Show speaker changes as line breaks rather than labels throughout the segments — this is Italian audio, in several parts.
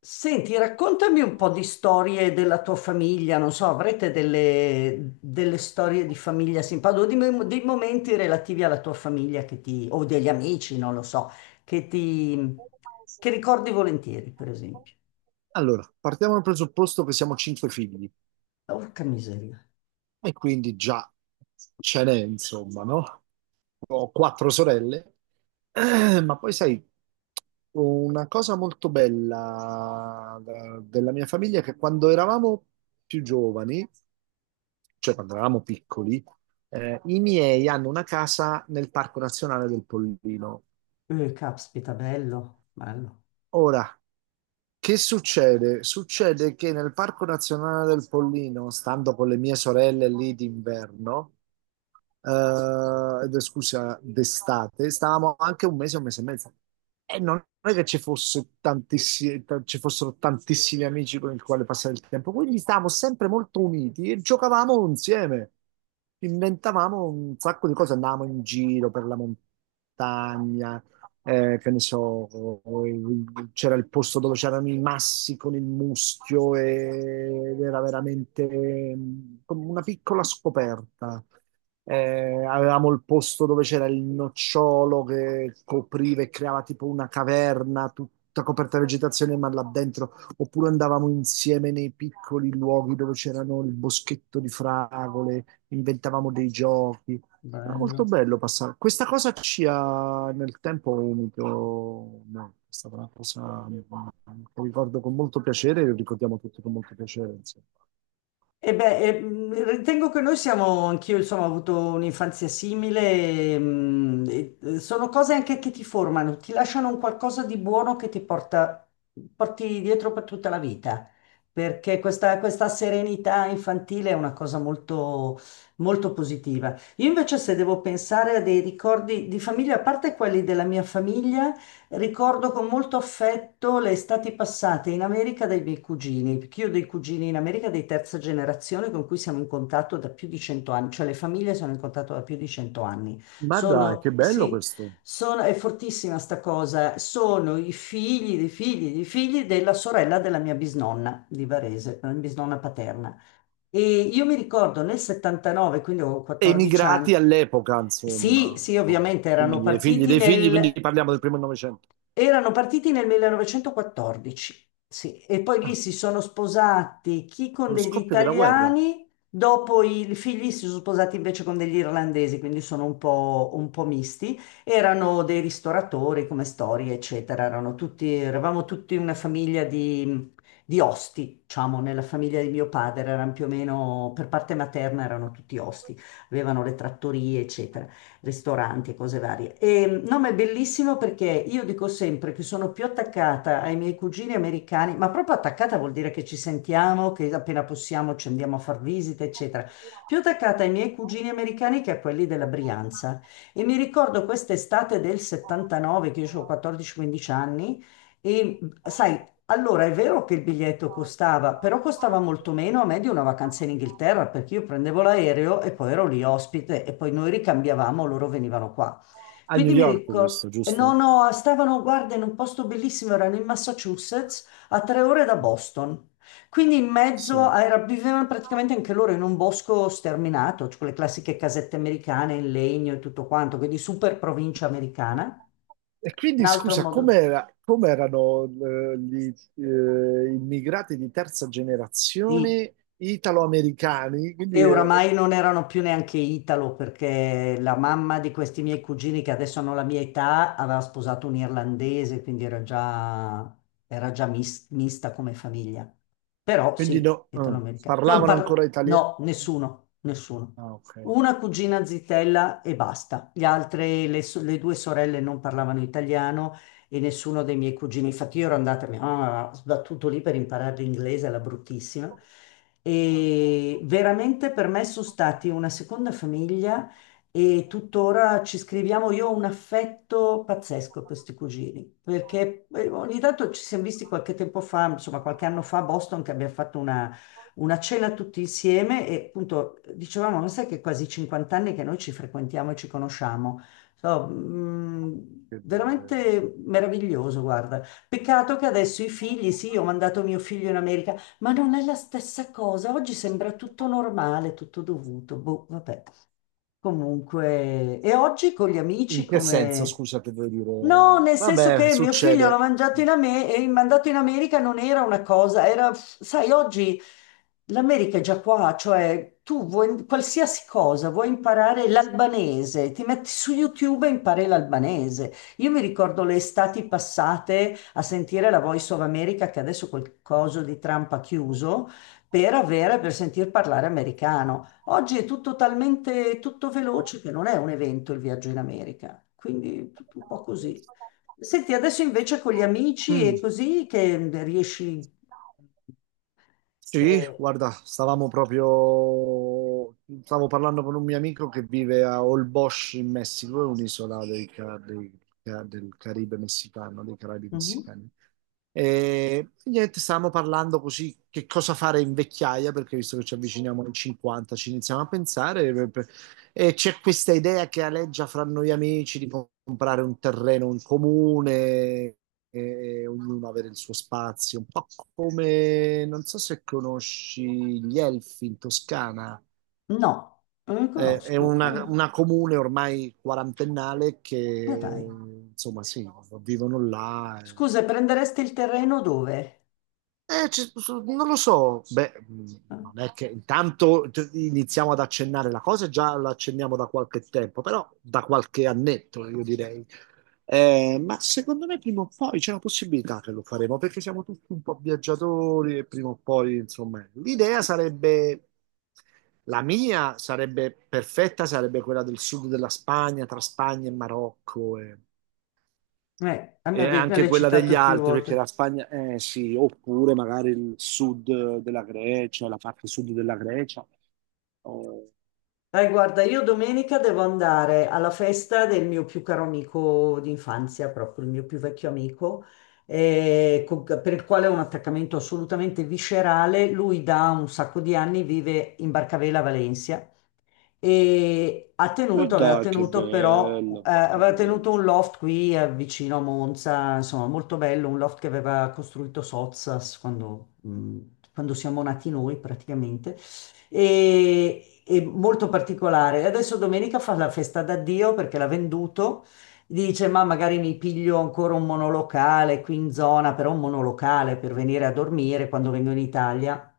Senti, raccontami un po' di storie della tua famiglia, non so, avrete delle storie di famiglia simpatiche, o dei momenti relativi alla tua famiglia che ti, o degli amici, non lo so, che ti, che ricordi volentieri, per esempio.
Allora, partiamo dal presupposto che siamo cinque figli
Porca miseria.
e quindi già ce n'è, insomma, no? Ho quattro sorelle, ma poi sai, una cosa molto bella della mia famiglia è che quando eravamo più giovani, cioè quando eravamo piccoli, i miei hanno una casa nel Parco Nazionale del Pollino.
Caspita, bello, bello,
Ora, che succede? Succede che nel Parco Nazionale del Pollino, stando con le mie sorelle lì d'inverno, d'estate, stavamo anche un mese e mezzo. E non è che ci fossero tantissimi amici con i quali passare il tempo, quindi stavamo sempre molto uniti e giocavamo insieme. Inventavamo un sacco di cose, andavamo in giro per la montagna, che ne so, c'era il posto dove c'erano i massi con il muschio ed era veramente come una piccola scoperta. Avevamo il posto dove c'era il nocciolo che copriva e creava tipo una caverna tutta coperta di vegetazione, ma là dentro. Oppure andavamo insieme nei piccoli luoghi dove c'erano il boschetto di fragole, inventavamo dei giochi. Era molto
bello.
bello passare. Questa cosa ci ha nel tempo unito molto. È stata una cosa che ricordo con molto piacere e lo ricordiamo tutti con molto piacere, insomma.
E beh, ritengo che noi siamo, anch'io insomma, ho avuto un'infanzia simile, sono cose anche che ti formano, ti lasciano un qualcosa di buono che ti porta, porti dietro per tutta la vita, perché questa serenità infantile è una cosa molto, molto positiva. Io invece se devo pensare a dei ricordi di famiglia, a parte quelli della mia famiglia, ricordo con molto affetto le estati passate in America dai miei cugini, perché io ho dei cugini in America di terza generazione con cui siamo in contatto da più di 100 anni, cioè le famiglie sono in contatto da più di 100 anni.
Ma dai,
Sono,
che bello
sì,
questo.
è fortissima sta cosa, sono i figli dei figli dei figli della sorella della mia bisnonna di Varese, la mia bisnonna paterna. E io mi ricordo nel '79, quindi ho 14 anni.
Emigrati all'epoca,
Sì,
insomma,
sì, ovviamente
figli, dei figli dei figli, quindi parliamo del primo Novecento.
erano partiti nel 1914, sì, e poi lì
Ah,
si sono sposati chi con
allo
degli
scoppio della guerra
italiani, dopo i figli si sono sposati invece con degli irlandesi, quindi sono un po' misti. Erano dei ristoratori come storie, eccetera, eravamo tutti una famiglia di osti, diciamo. Nella famiglia di mio padre erano più o meno, per parte materna, erano tutti osti, avevano le trattorie, eccetera, ristoranti e cose varie. E no, ma è bellissimo perché io dico sempre che sono più attaccata ai miei cugini americani, ma proprio attaccata vuol dire che ci sentiamo, che appena possiamo ci andiamo a far visite, eccetera. Più attaccata ai miei cugini americani che a quelli della Brianza. E mi ricordo quest'estate del '79, che io ho 14-15 anni. E sai, allora, è vero che il biglietto costava, però costava molto meno a me di una vacanza in Inghilterra, perché io prendevo l'aereo e poi ero lì ospite e poi noi ricambiavamo, loro venivano qua.
a New
Quindi mi
York,
ricordo,
questo,
no,
giusto?
no, stavano, guarda, in un posto bellissimo, erano in Massachusetts, a 3 ore da Boston. Quindi in mezzo
Sì.
a- era- vivevano praticamente anche loro in un bosco sterminato, cioè quelle classiche casette americane in legno e tutto quanto, quindi super provincia americana.
E
Un
quindi
altro
scusa,
modo,
com'era, com'erano gli immigrati di terza
sì.
generazione italo-americani? Quindi,
E oramai non erano più neanche italo, perché la mamma di questi miei cugini, che adesso hanno la mia età, aveva sposato un irlandese, quindi era già, mista come famiglia. Però
quindi
sì,
no,
italoamericana. Non
parlavano ancora
parlo,
italiano.
no, nessuno, nessuno.
Ah, ok,
Una
ok.
cugina zitella e basta. Gli altre, le due sorelle non parlavano italiano e nessuno dei miei cugini. Infatti io ero andata, mia mamma ha sbattuto lì per imparare l'inglese, la bruttissima. E veramente per me sono stati una seconda famiglia e tuttora ci scriviamo. Io ho un affetto pazzesco per questi cugini, perché ogni tanto ci siamo visti qualche tempo fa, insomma qualche anno fa a Boston, che abbiamo fatto una cena tutti insieme e appunto dicevamo, ma sai che quasi 50 anni che noi ci frequentiamo e ci conosciamo.
Che bello.
Veramente meraviglioso, guarda. Peccato che adesso i figli, sì, ho mandato mio figlio in America, ma non è la stessa cosa. Oggi sembra tutto normale, tutto dovuto. Boh, vabbè. Comunque, e oggi con gli
In
amici
che senso,
come...
scusa, che vuoi dire?
No, nel senso
Vabbè,
che mio figlio l'ha
succede.
mangiato in Ame- e mandato in America non era una cosa, era, sai, oggi l'America è già qua, cioè tu vuoi qualsiasi cosa, vuoi imparare l'albanese, ti metti su YouTube e impari l'albanese. Io mi ricordo le estati passate a sentire la Voice of America, che adesso quel coso di Trump ha chiuso, per avere, per sentir parlare americano. Oggi è tutto talmente tutto veloce che non è un evento il viaggio in America, quindi tutto un po' così. Senti, adesso invece con gli amici
Mm.
e così che riesci...
Sì,
eh,
guarda, stavamo proprio, stavo parlando con un mio amico che vive a Holbox in Messico, è un'isola dei del Caribe messicano, dei Caraibi
mhm.
messicani. E niente, stavamo parlando così che cosa fare in vecchiaia, perché visto che ci avviciniamo ai 50, ci iniziamo a pensare, e c'è questa idea che aleggia fra noi amici di comprare un terreno in comune e ognuno avere il suo spazio, un po' come, non so se conosci gli Elfi in Toscana.
No, non li
È
conosco. Ah,
una comune ormai quarantennale
ma dai.
che, insomma, sì, vivono là,
Scusa, prenderesti il terreno dove?
Non lo so, beh, non è che iniziamo ad accennare la cosa, già la accenniamo da qualche tempo, però da qualche annetto, io direi. Ma secondo me prima o poi c'è una possibilità che lo faremo, perché siamo tutti un po' viaggiatori e prima o poi, insomma, l'idea sarebbe, la mia sarebbe perfetta, sarebbe quella del sud della Spagna, tra Spagna e Marocco.
A me
E
me
anche
l'hai
quella degli
citato più
altri, perché
volte.
la Spagna, eh sì, oppure magari il sud della Grecia, la parte sud della Grecia. Oh.
Dai, guarda, io domenica devo andare alla festa del mio più caro amico d'infanzia, proprio il mio più vecchio amico, per il quale ho un attaccamento assolutamente viscerale. Lui da un sacco di anni vive in Barcavela, Valencia, e ha
E
tenuto, aveva
dai, che
tenuto però,
bello, barca
aveva
bella.
tenuto un loft qui vicino a Monza, insomma molto bello, un loft che aveva costruito Sozzas quando, quando siamo nati noi praticamente, e molto particolare. E adesso domenica fa la festa d'addio perché l'ha venduto, dice ma magari mi piglio ancora un monolocale qui in zona, però un monolocale per venire a dormire quando vengo in Italia.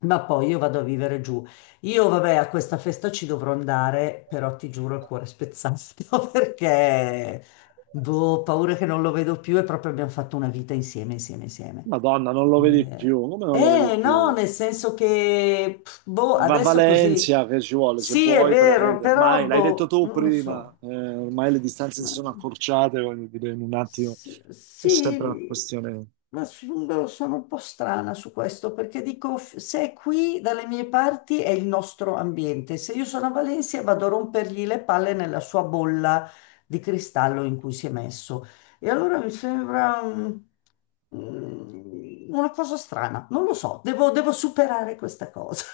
Ma poi io vado a vivere giù. Io, vabbè, a questa festa ci dovrò andare, però ti giuro il cuore spezzato perché, boh, ho paura che non lo vedo più e proprio abbiamo fatto una vita insieme, insieme, insieme.
Madonna, non lo vedi
Eh,
più, come non lo vedi
no,
più?
nel senso che, pff, boh,
Va a
adesso così,
Valencia, che ci vuole, se
sì, è
vuoi
vero,
prendi,
però,
ormai l'hai detto
boh,
tu
non lo so.
prima, ormai le distanze si sono accorciate, voglio dire, in un attimo è sempre una
Sì,
questione.
ma sono un po' strana su questo perché dico, se è qui dalle mie parti è il nostro ambiente. Se io sono a Valencia vado a rompergli le palle nella sua bolla di cristallo in cui si è messo. E allora mi sembra una cosa strana, non lo so, devo superare questa cosa.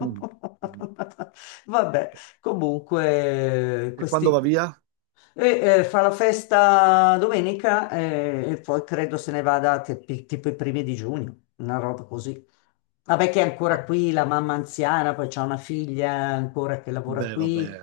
Mm.
Vabbè, comunque,
E quando
questi,
va via?
e, fa la festa domenica, e poi credo se ne vada tipo i primi di giugno, una roba così. Vabbè che è
Ah,
ancora qui, la mamma anziana, poi c'ha una figlia ancora che lavora
beh, vabbè.
qui,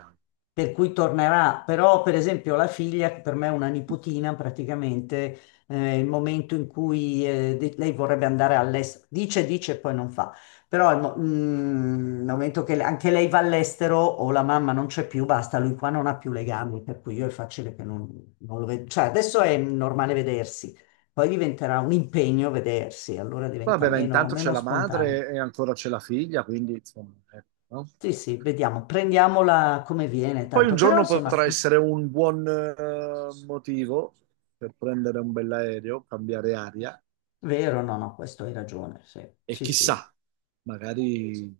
per cui tornerà. Però per esempio la figlia, che per me è una nipotina praticamente, il momento in cui lei vorrebbe andare all'estero, dice, dice, e poi non fa. Però nel momento che anche lei va all'estero o la mamma non c'è più, basta, lui qua non ha più legami, per cui io è facile che non lo vedo. Cioè, adesso è normale vedersi, poi diventerà un impegno vedersi, allora diventa
Vabbè, ma intanto c'è
meno
la
spontaneo.
madre e ancora c'è la figlia, quindi insomma, ecco, no?
Sì, sì, vediamo, prendiamola come viene,
Poi un
tanto. Però
giorno
insomma,
potrà
mm,
essere un buon motivo per prendere un bell'aereo, cambiare aria
vero, no, no, questo hai ragione, sì,
e
sì, sì.
chissà, magari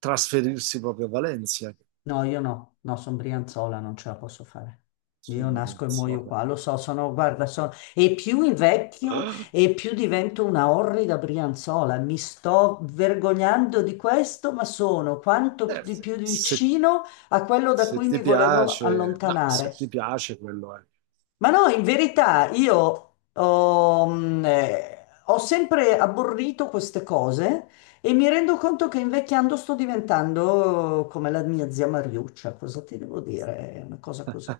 trasferirsi proprio a Valencia,
No, io no, no, sono brianzola, non ce la posso fare. Io
insomma, non
nasco e
so.
muoio qua, lo so, sono, guarda, sono... E più invecchio e più divento una orrida brianzola. Mi sto vergognando di questo, ma sono quanto
Eh,
di più
se,
vicino a quello da
se
cui
ti
mi volevo
piace, no, se
allontanare.
ti piace quello è.
Ma no, in verità io ho, ho sempre abborrito queste cose e mi rendo conto che invecchiando sto diventando come la mia zia Mariuccia, cosa ti devo dire? È una cosa così.